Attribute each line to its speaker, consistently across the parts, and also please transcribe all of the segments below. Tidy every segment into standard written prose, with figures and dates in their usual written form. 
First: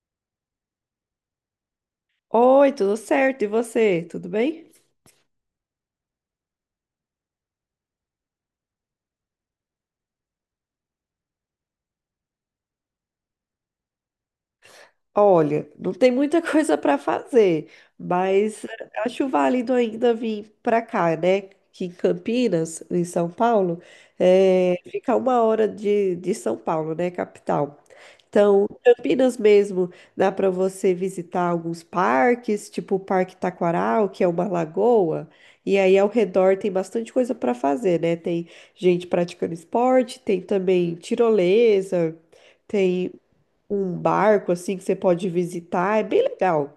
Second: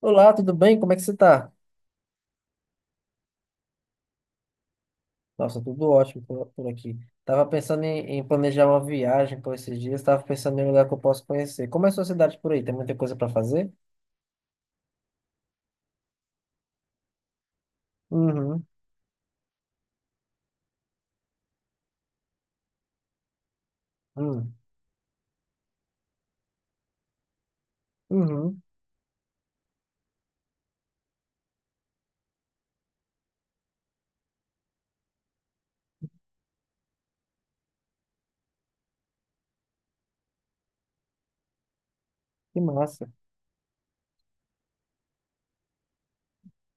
Speaker 1: Olá, tudo bem? Como é que você tá?
Speaker 2: Oi, tudo certo? E você? Tudo bem?
Speaker 1: Nossa, tudo ótimo por aqui. Tava pensando em planejar uma viagem por esses dias, tava pensando em um lugar que eu posso conhecer. Como é a sua cidade por aí? Tem muita coisa para fazer?
Speaker 2: Olha, não tem muita coisa para fazer,
Speaker 1: Uhum,
Speaker 2: mas acho válido ainda vir para cá, né? Que em Campinas, em São Paulo,
Speaker 1: uhum,
Speaker 2: fica 1 hora de São Paulo, né? Capital.
Speaker 1: uhum.
Speaker 2: Então, Campinas mesmo, dá para você visitar alguns parques, tipo o Parque Taquaral, que é uma lagoa, e aí ao redor tem bastante coisa para fazer, né? Tem gente praticando esporte, tem também tirolesa.
Speaker 1: Que massa.
Speaker 2: Tem um barco assim que você pode visitar, é bem legal.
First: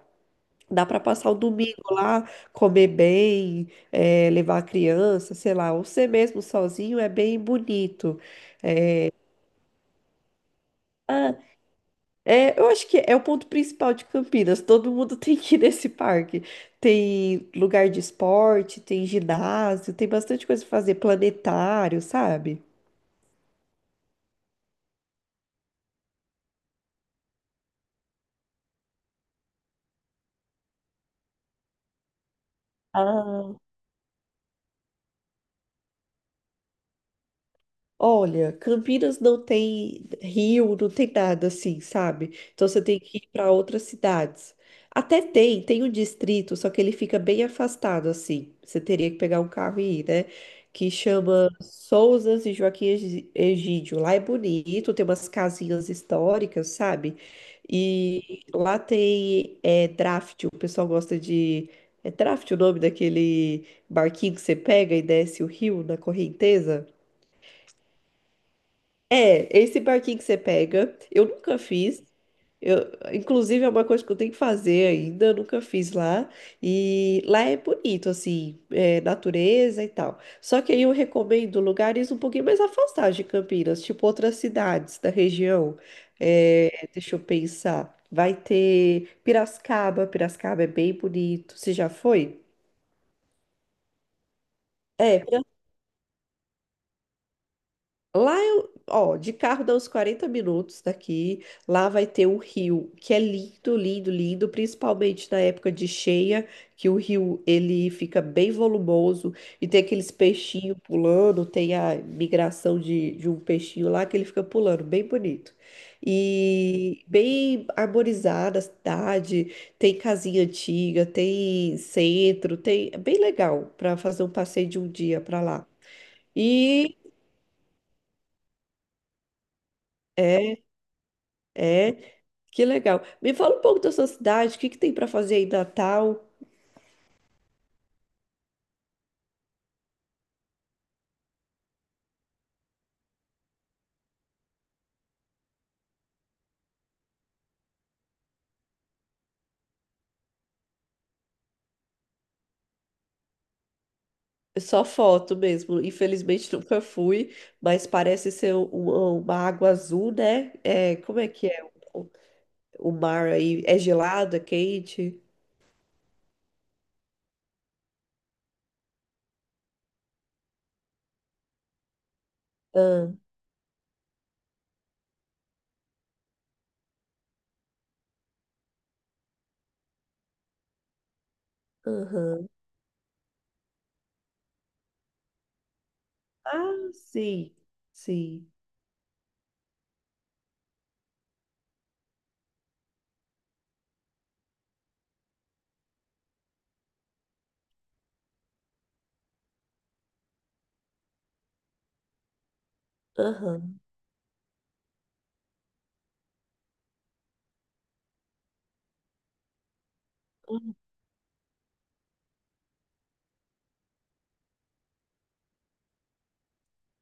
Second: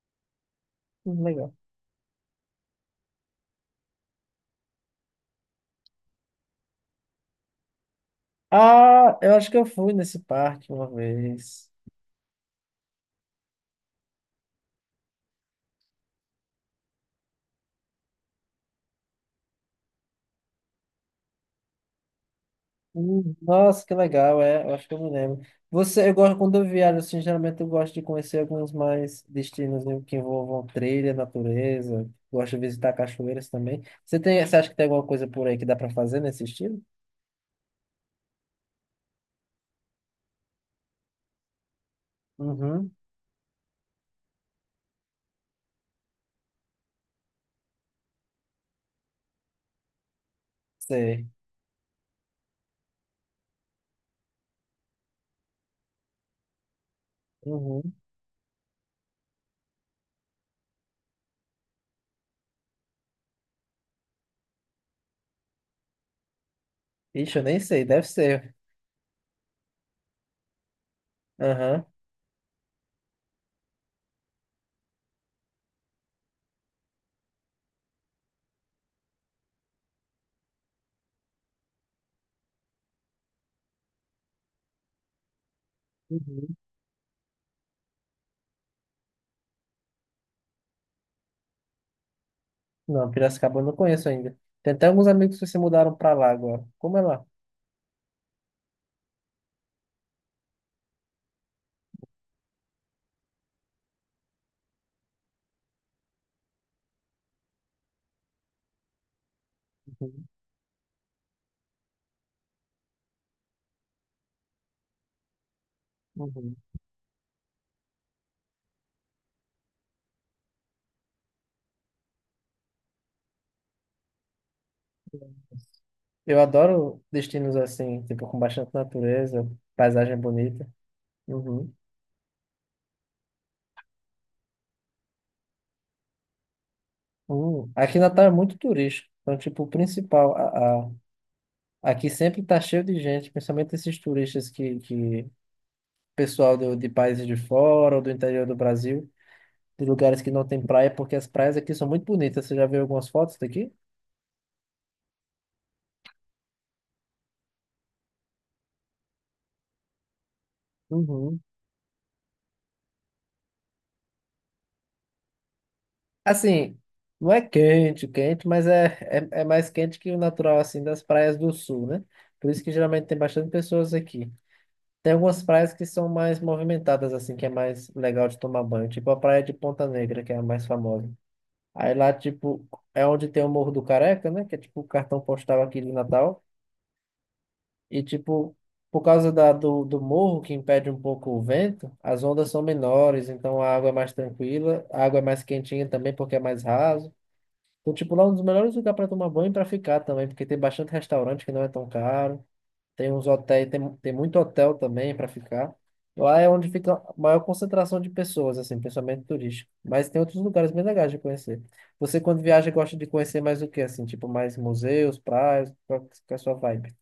Speaker 2: Dá para passar o
Speaker 1: Legal.
Speaker 2: domingo lá, comer bem, levar a criança, sei lá, ou você mesmo sozinho é bem bonito.
Speaker 1: Ah, eu acho que eu fui nesse parque uma
Speaker 2: Ah,
Speaker 1: vez.
Speaker 2: é, eu acho que é o ponto principal de Campinas. Todo mundo tem que ir nesse parque. Tem lugar de esporte, tem ginásio, tem bastante coisa pra fazer, planetário, sabe?
Speaker 1: Nossa, que legal, é, eu acho que eu me lembro. Você, eu gosto, quando eu viajo, assim, geralmente eu gosto de conhecer alguns mais destinos né, que envolvam trilha, natureza, gosto de visitar cachoeiras
Speaker 2: Ah,
Speaker 1: também. Você tem, você acha que tem alguma coisa por aí que dá para fazer nesse estilo?
Speaker 2: olha, Campinas não tem rio, não tem nada assim, sabe? Então você
Speaker 1: Uhum,
Speaker 2: tem que ir para outras cidades. Até tem um distrito, só que ele fica bem afastado assim. Você teria que pegar um carro e ir, né? Que
Speaker 1: sei.
Speaker 2: chama Sousas e Joaquim Egídio. Lá é bonito, tem umas casinhas históricas, sabe?
Speaker 1: Uhum.
Speaker 2: E lá tem draft, o pessoal gosta de. É draft o nome daquele barquinho que você pega e desce o rio na correnteza?
Speaker 1: Ixi, eu nem sei, deve ser.
Speaker 2: É, esse barquinho que você pega, eu nunca
Speaker 1: Aham.
Speaker 2: fiz. Eu, inclusive, é uma coisa que eu tenho que fazer ainda, eu nunca fiz lá. E lá é bonito, assim, natureza e tal. Só que aí eu recomendo lugares um pouquinho mais afastados de Campinas, tipo outras cidades da região.
Speaker 1: Uhum.
Speaker 2: É, deixa eu pensar. Vai ter Piracicaba, Piracicaba é bem bonito. Você já foi?
Speaker 1: Não, Piracicaba eu não conheço ainda. Tem até alguns
Speaker 2: É,
Speaker 1: amigos que se mudaram para lá agora. Como é lá?
Speaker 2: lá eu, ó, de carro dá uns 40 minutos daqui. Lá vai ter um rio que é lindo, lindo, lindo, principalmente na época de cheia, que o rio ele fica bem volumoso e tem aqueles
Speaker 1: Uhum.
Speaker 2: peixinhos pulando, tem a migração de um peixinho lá que ele fica pulando, bem bonito.
Speaker 1: Uhum.
Speaker 2: E bem arborizada a cidade, tem casinha antiga, tem centro, é bem legal para fazer um passeio de um dia para lá.
Speaker 1: Eu
Speaker 2: E
Speaker 1: adoro destinos assim, tipo, com bastante natureza, paisagem
Speaker 2: é
Speaker 1: bonita. Uhum.
Speaker 2: é. Que legal. Me fala um pouco da sua cidade, o que que tem para fazer aí em Natal?
Speaker 1: Uhum. Aqui Natal é muito turístico. Então, tipo, o principal, aqui sempre tá cheio de gente, principalmente esses turistas que pessoal de países de fora ou do interior do Brasil, de lugares que não tem praia, porque as praias aqui são muito bonitas. Você já viu algumas fotos daqui?
Speaker 2: É, só foto mesmo. Infelizmente nunca fui, mas parece ser uma água azul, né? É, como é
Speaker 1: Uhum.
Speaker 2: que é o, o mar aí? É gelado, é quente?
Speaker 1: Assim, não é quente, quente, mas é mais quente que o natural, assim, das praias do sul, né? Por isso que geralmente
Speaker 2: Ah,
Speaker 1: tem bastante pessoas aqui. Tem algumas praias que são mais movimentadas, assim, que é mais legal de tomar banho. Tipo a praia de Ponta Negra, que é a mais famosa. Aí lá,
Speaker 2: aham.
Speaker 1: tipo, é onde tem o Morro do Careca, né? Que é tipo o cartão postal aqui de Natal.
Speaker 2: Ah, sim,
Speaker 1: E,
Speaker 2: sim.
Speaker 1: tipo, por causa do morro, que impede um pouco o vento, as ondas são menores, então a água é mais tranquila. A água é mais quentinha também, porque é mais raso. Então, tipo, lá é um dos melhores lugares para tomar banho e para ficar também, porque tem bastante restaurante que não é tão caro. Tem uns hotéis,
Speaker 2: Aham.
Speaker 1: tem muito hotel também para ficar. Lá é onde fica a maior concentração de pessoas, assim, principalmente turístico. Mas tem outros lugares bem legais de conhecer. Você, quando viaja, gosta de conhecer mais o quê, assim? Tipo, mais museus, praias? Qual que é a sua vibe?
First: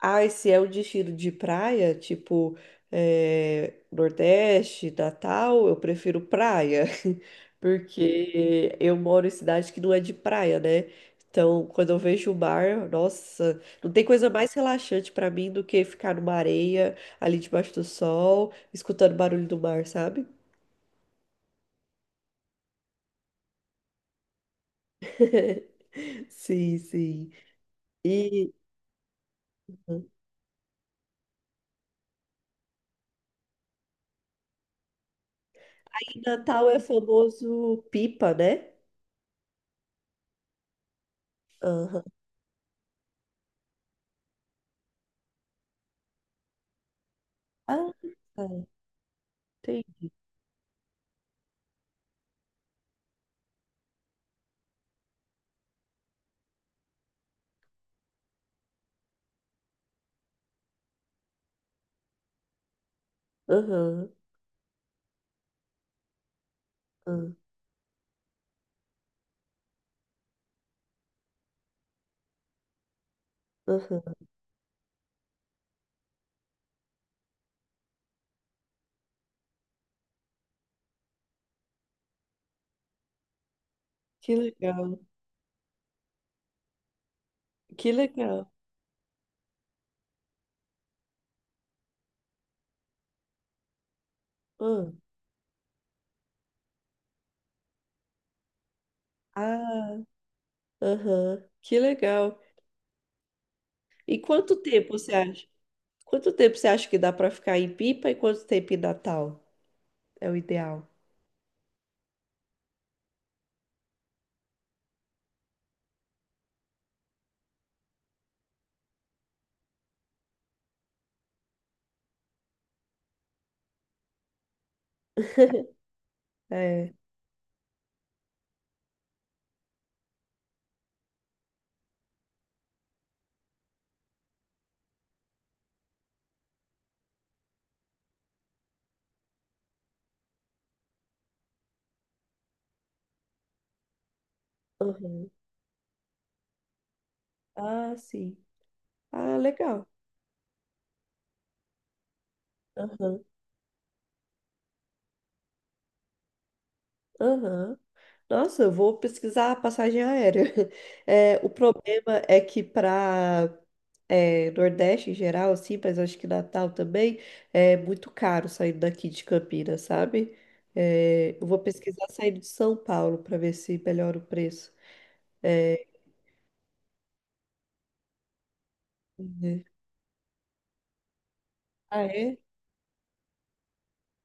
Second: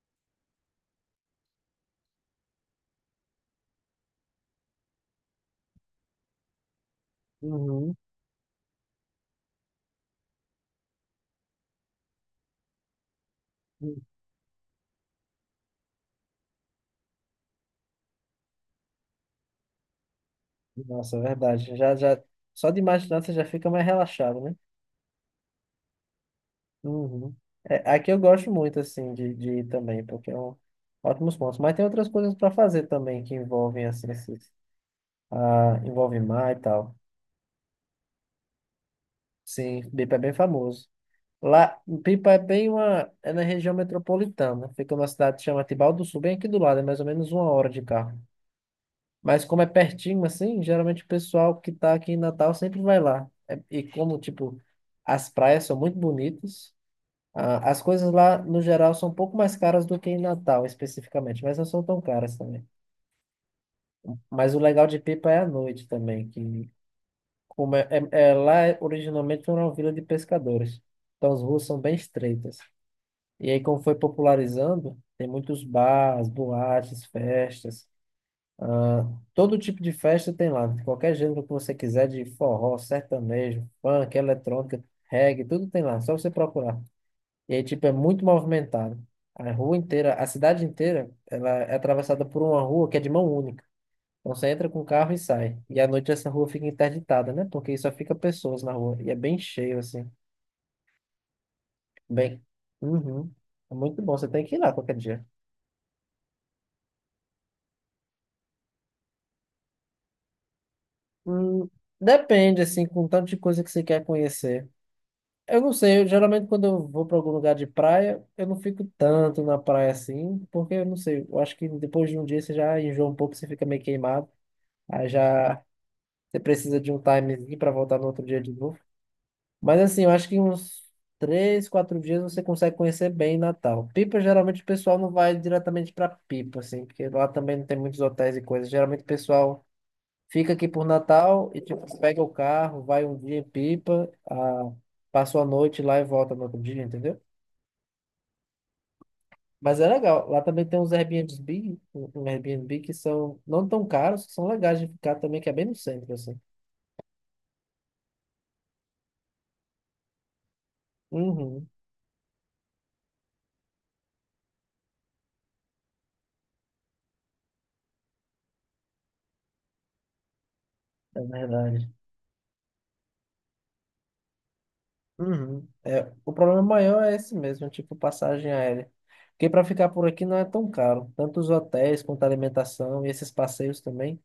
Speaker 2: Ah, e se é o destino de praia, tipo Nordeste, Natal, eu prefiro praia,
Speaker 1: Uhum.
Speaker 2: porque eu moro em cidade que não é de praia, né? Então, quando eu vejo o mar, nossa, não
Speaker 1: Uhum.
Speaker 2: tem coisa mais relaxante pra mim do que ficar numa areia, ali debaixo do sol, escutando o barulho do mar, sabe?
Speaker 1: Nossa, é verdade. Já, já, só de imaginar você já fica mais relaxado, né?
Speaker 2: Sim, sim.
Speaker 1: Uhum. É, aqui eu gosto
Speaker 2: E
Speaker 1: muito, assim, de ir também, porque é um ótimos pontos. Mas tem outras coisas para fazer também que envolvem, assim, esses, ah, envolve
Speaker 2: em
Speaker 1: mar e
Speaker 2: Natal é
Speaker 1: tal.
Speaker 2: famoso pipa, né?
Speaker 1: Sim, Pipa é bem famoso. Lá,
Speaker 2: Aham.
Speaker 1: Pipa é bem uma. É na região metropolitana. Fica numa cidade que chama Tibau do Sul, bem aqui do lado, é mais ou menos 1 hora de
Speaker 2: Ah,
Speaker 1: carro.
Speaker 2: tá.
Speaker 1: Mas como é
Speaker 2: Tem.
Speaker 1: pertinho, assim, geralmente o pessoal que tá aqui em Natal sempre vai lá. E como, tipo, as praias são muito bonitas, as coisas lá, no geral, são um pouco mais caras do que em Natal, especificamente, mas não são tão caras também.
Speaker 2: Aham.
Speaker 1: Mas o legal de Pipa é a noite também, que
Speaker 2: Ah,
Speaker 1: como lá originalmente era uma vila de pescadores. Então as ruas são bem estreitas. E aí, como foi
Speaker 2: aham.
Speaker 1: popularizando, tem muitos bares, boates, festas. Ah, todo tipo de festa tem lá, de qualquer gênero que você quiser, de forró, sertanejo, funk,
Speaker 2: Que
Speaker 1: eletrônica,
Speaker 2: legal,
Speaker 1: reggae, tudo tem lá, só você procurar. E aí, tipo, é
Speaker 2: que
Speaker 1: muito
Speaker 2: legal.
Speaker 1: movimentado. A rua inteira, a cidade inteira, ela é atravessada por uma rua que é de mão única. Então você entra com o
Speaker 2: Ah,
Speaker 1: carro e sai. E à noite essa rua fica interditada, né? Porque só fica pessoas na rua. E é bem cheio,
Speaker 2: ah,
Speaker 1: assim.
Speaker 2: aham, que legal.
Speaker 1: Bem. Uhum. É muito bom.
Speaker 2: E
Speaker 1: Você tem que
Speaker 2: quanto
Speaker 1: ir lá qualquer
Speaker 2: tempo você
Speaker 1: dia.
Speaker 2: acha? Quanto tempo você acha que dá para ficar em Pipa e quanto tempo em Natal? É o ideal.
Speaker 1: Hum, depende, assim, com o tanto de coisa que você quer conhecer. Eu não sei, eu, geralmente quando eu vou para algum lugar de praia, eu não fico tanto na praia assim, porque eu não sei, eu acho que depois de um dia você já enjoa um pouco, você fica meio queimado, aí já você precisa de
Speaker 2: É.
Speaker 1: um timezinho para voltar no outro dia de novo. Mas assim, eu acho que uns três, quatro dias você consegue conhecer bem Natal. Pipa, geralmente o pessoal não vai diretamente para Pipa, assim, porque lá também não tem muitos hotéis e coisas, geralmente o pessoal. Fica aqui por Natal e tipo, pega o carro, vai um dia em Pipa, ah,
Speaker 2: Aham.
Speaker 1: passa a noite lá e volta no outro dia, entendeu?
Speaker 2: Ah, sim. Ah,
Speaker 1: Mas
Speaker 2: legal.
Speaker 1: é legal. Lá também tem uns Airbnb, um Airbnb que
Speaker 2: Aham,
Speaker 1: são não tão caros, que são legais de ficar também, que é bem no centro, assim.
Speaker 2: aham. Nossa, eu vou pesquisar a passagem aérea. É, o
Speaker 1: Uhum,
Speaker 2: problema é que para Nordeste em geral, assim, mas acho que Natal também, é muito caro saindo daqui de Campinas, sabe?
Speaker 1: é
Speaker 2: É, eu vou
Speaker 1: verdade.
Speaker 2: pesquisar saindo de São Paulo para ver se melhora o preço.
Speaker 1: Uhum.
Speaker 2: É,
Speaker 1: É, o problema maior é esse mesmo, tipo passagem aérea. Porque para ficar por aqui não é tão caro. Tanto os hotéis
Speaker 2: ah,
Speaker 1: quanto a
Speaker 2: é?
Speaker 1: alimentação e esses passeios também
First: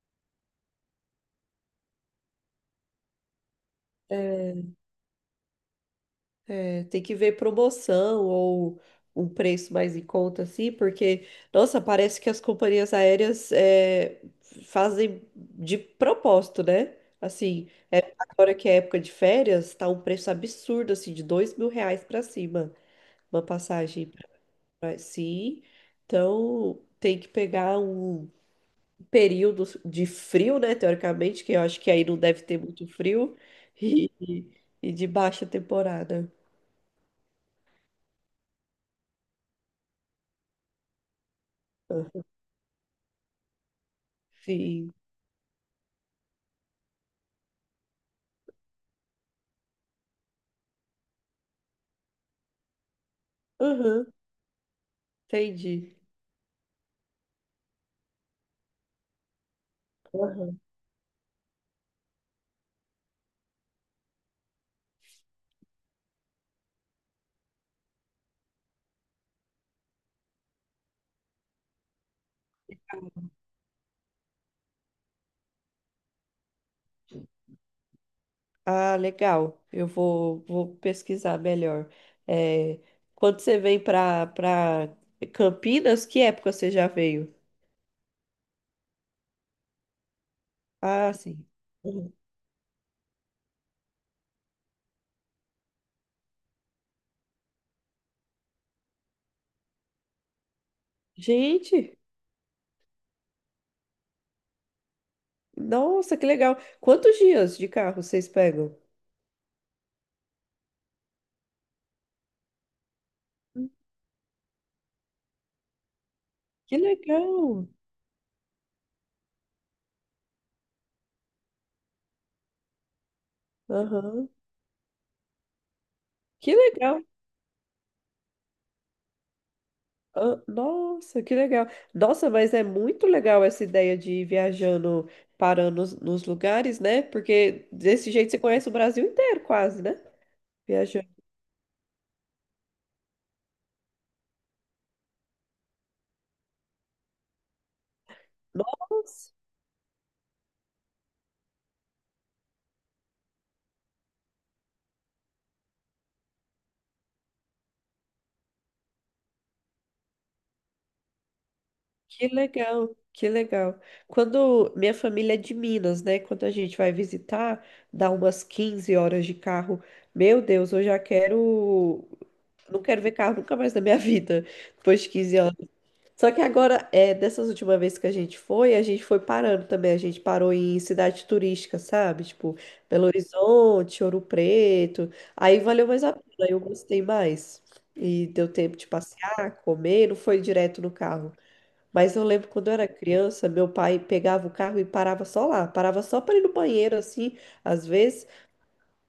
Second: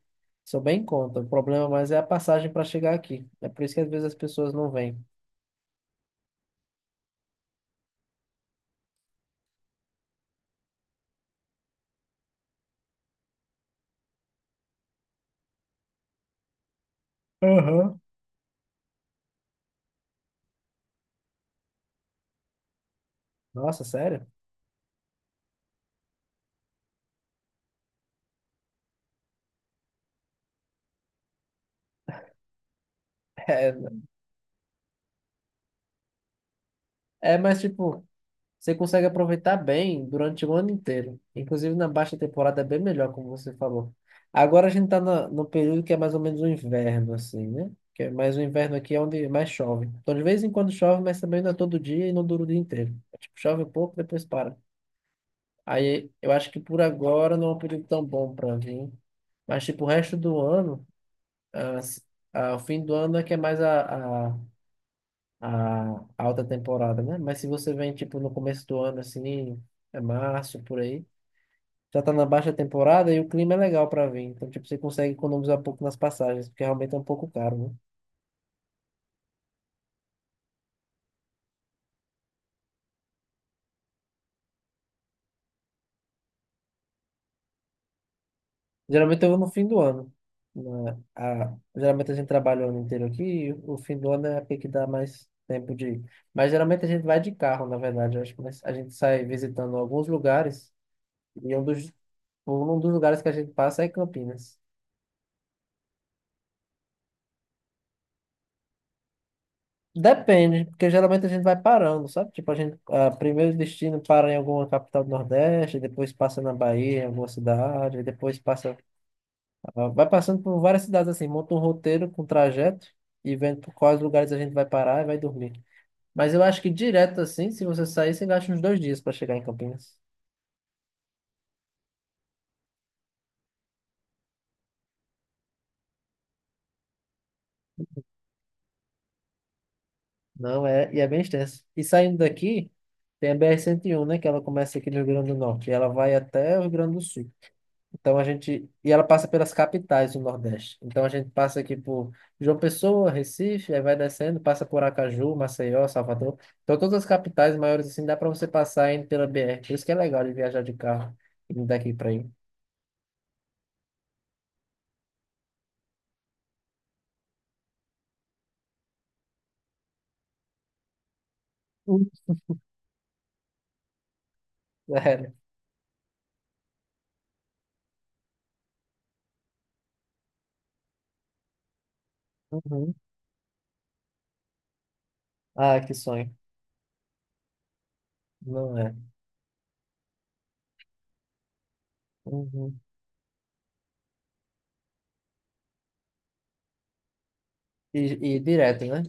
Speaker 1: são bem em conta. O problema mais é a passagem para chegar aqui. É por isso que às vezes as pessoas não vêm.
Speaker 2: É, tem que ver promoção ou um preço mais em conta, assim, porque, nossa, parece que as companhias aéreas fazem de propósito, né? Assim,
Speaker 1: Aham.
Speaker 2: agora que é época de férias, tá um preço absurdo, assim, de R$ 2.000 para cima. Uma
Speaker 1: Nossa,
Speaker 2: passagem
Speaker 1: sério?
Speaker 2: para si. Então, tem que pegar um período de frio, né? Teoricamente, que eu acho que aí não deve ter muito frio, e, e de baixa temporada.
Speaker 1: É, é, mas tipo, você consegue aproveitar bem durante o ano inteiro. Inclusive na baixa
Speaker 2: Aham.
Speaker 1: temporada é bem melhor, como você falou. Agora a gente
Speaker 2: Sim.
Speaker 1: está no período que é mais ou menos o inverno, assim, né? Que é mais o inverno aqui é onde mais chove. Então de vez em quando chove, mas também não é todo dia e não dura o dia inteiro. É tipo, chove um pouco,
Speaker 2: Aham,
Speaker 1: depois para.
Speaker 2: entendi.
Speaker 1: Aí eu acho que por agora não é um período tão bom para vir. Mas tipo, o resto do
Speaker 2: Aham.
Speaker 1: ano, as- ah, o fim do ano é que é mais a alta temporada, né? Mas se você vem, tipo, no começo do ano, assim, é março, por aí, já tá na baixa temporada e o clima é legal para vir. Então, tipo, você consegue economizar um pouco nas passagens, porque realmente é um pouco caro, né?
Speaker 2: Ah, legal. Eu vou pesquisar melhor. É, quando você vem para Campinas, que época você já veio?
Speaker 1: Geralmente eu vou no fim do ano. Né?
Speaker 2: Ah, sim.
Speaker 1: A- geralmente
Speaker 2: Uhum.
Speaker 1: a gente trabalha o ano inteiro aqui e o fim do ano é a que dá mais tempo de ir. Mas geralmente a gente vai de carro, na verdade, eu acho, mas a gente sai visitando alguns lugares e
Speaker 2: Gente.
Speaker 1: um dos lugares que a gente passa é Campinas.
Speaker 2: Nossa, que legal. Quantos dias de carro vocês pegam?
Speaker 1: Depende, porque geralmente a gente vai parando, sabe? Tipo, a gente, ah, primeiro destino para em alguma capital do Nordeste, depois passa na
Speaker 2: Que
Speaker 1: Bahia, em alguma
Speaker 2: legal.
Speaker 1: cidade, e depois passa, ah, vai passando por várias cidades assim, monta um roteiro com trajeto e vendo por quais
Speaker 2: Aham.
Speaker 1: lugares a gente vai parar e vai dormir. Mas eu
Speaker 2: Que
Speaker 1: acho que
Speaker 2: legal.
Speaker 1: direto assim, se você sair, você gasta uns 2 dias para chegar em Campinas.
Speaker 2: Ah, nossa, que legal. Nossa, mas é muito legal essa ideia de ir viajando, parando nos lugares, né? Porque desse jeito você conhece o Brasil inteiro, quase, né?
Speaker 1: Não é, e é
Speaker 2: Viajando.
Speaker 1: bem extenso. E saindo daqui, tem a BR-101 né? Que ela começa aqui no Rio Grande do Norte e ela vai até o Rio Grande do Sul. Então a gente. E ela passa
Speaker 2: Nossa.
Speaker 1: pelas capitais do Nordeste. Então a gente passa aqui por João Pessoa, Recife, aí vai descendo, passa por Aracaju, Maceió, Salvador. Então todas as capitais maiores assim dá para você passar indo pela BR. Por isso que é legal de viajar de carro indo daqui para
Speaker 2: Que
Speaker 1: aí.
Speaker 2: legal, que legal. Quando minha família é de Minas, né? Quando a gente vai visitar, dá umas 15 horas de carro. Meu Deus, eu já
Speaker 1: Uhum.
Speaker 2: quero. Não quero ver carro nunca mais na minha vida, depois de
Speaker 1: Sério.
Speaker 2: 15 anos. Só que agora, dessas últimas vezes que a gente foi parando também. A gente parou em cidade turística, sabe? Tipo,
Speaker 1: Uhum.
Speaker 2: Belo Horizonte, Ouro Preto. Aí
Speaker 1: Ah,
Speaker 2: valeu
Speaker 1: que
Speaker 2: mais a
Speaker 1: sonho.
Speaker 2: pena, eu gostei mais. E deu tempo
Speaker 1: Não
Speaker 2: de
Speaker 1: é.
Speaker 2: passear, comer, não foi direto no carro. Mas eu lembro quando eu
Speaker 1: Uhum.
Speaker 2: era criança, meu pai pegava o carro e parava só lá, parava só para ir no banheiro, assim, às
Speaker 1: E,
Speaker 2: vezes,
Speaker 1: e direto, né?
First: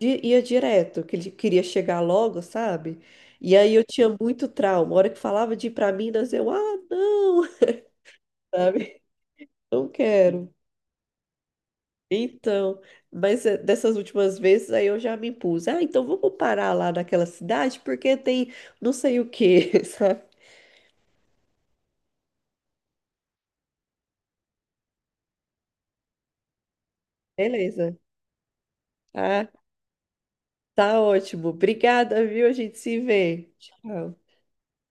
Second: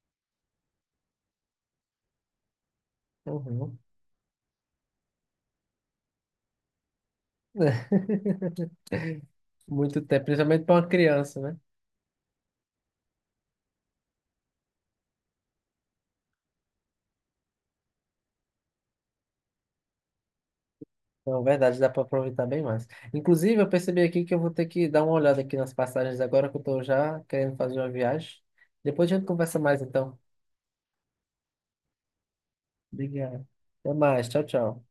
Speaker 2: e ia direto, que ele queria chegar logo, sabe? E aí
Speaker 1: Uhum.
Speaker 2: eu tinha muito trauma. A hora que falava de ir para Minas, eu, ah, não, sabe? Não
Speaker 1: Muito tempo,
Speaker 2: quero.
Speaker 1: principalmente para uma criança, né?
Speaker 2: Então, mas dessas últimas vezes aí eu já me impus. Ah, então vamos parar lá naquela cidade porque tem não sei o quê, sabe?
Speaker 1: Não, verdade, dá para aproveitar bem mais. Inclusive, eu percebi aqui que eu vou ter que dar uma olhada aqui nas passagens agora que eu estou já querendo fazer uma
Speaker 2: Beleza.
Speaker 1: viagem. Depois a gente
Speaker 2: Ah,
Speaker 1: conversa mais, então.
Speaker 2: tá ótimo. Obrigada, viu? A gente se
Speaker 1: Obrigado.
Speaker 2: vê.
Speaker 1: Até
Speaker 2: Tchau.
Speaker 1: mais, tchau, tchau.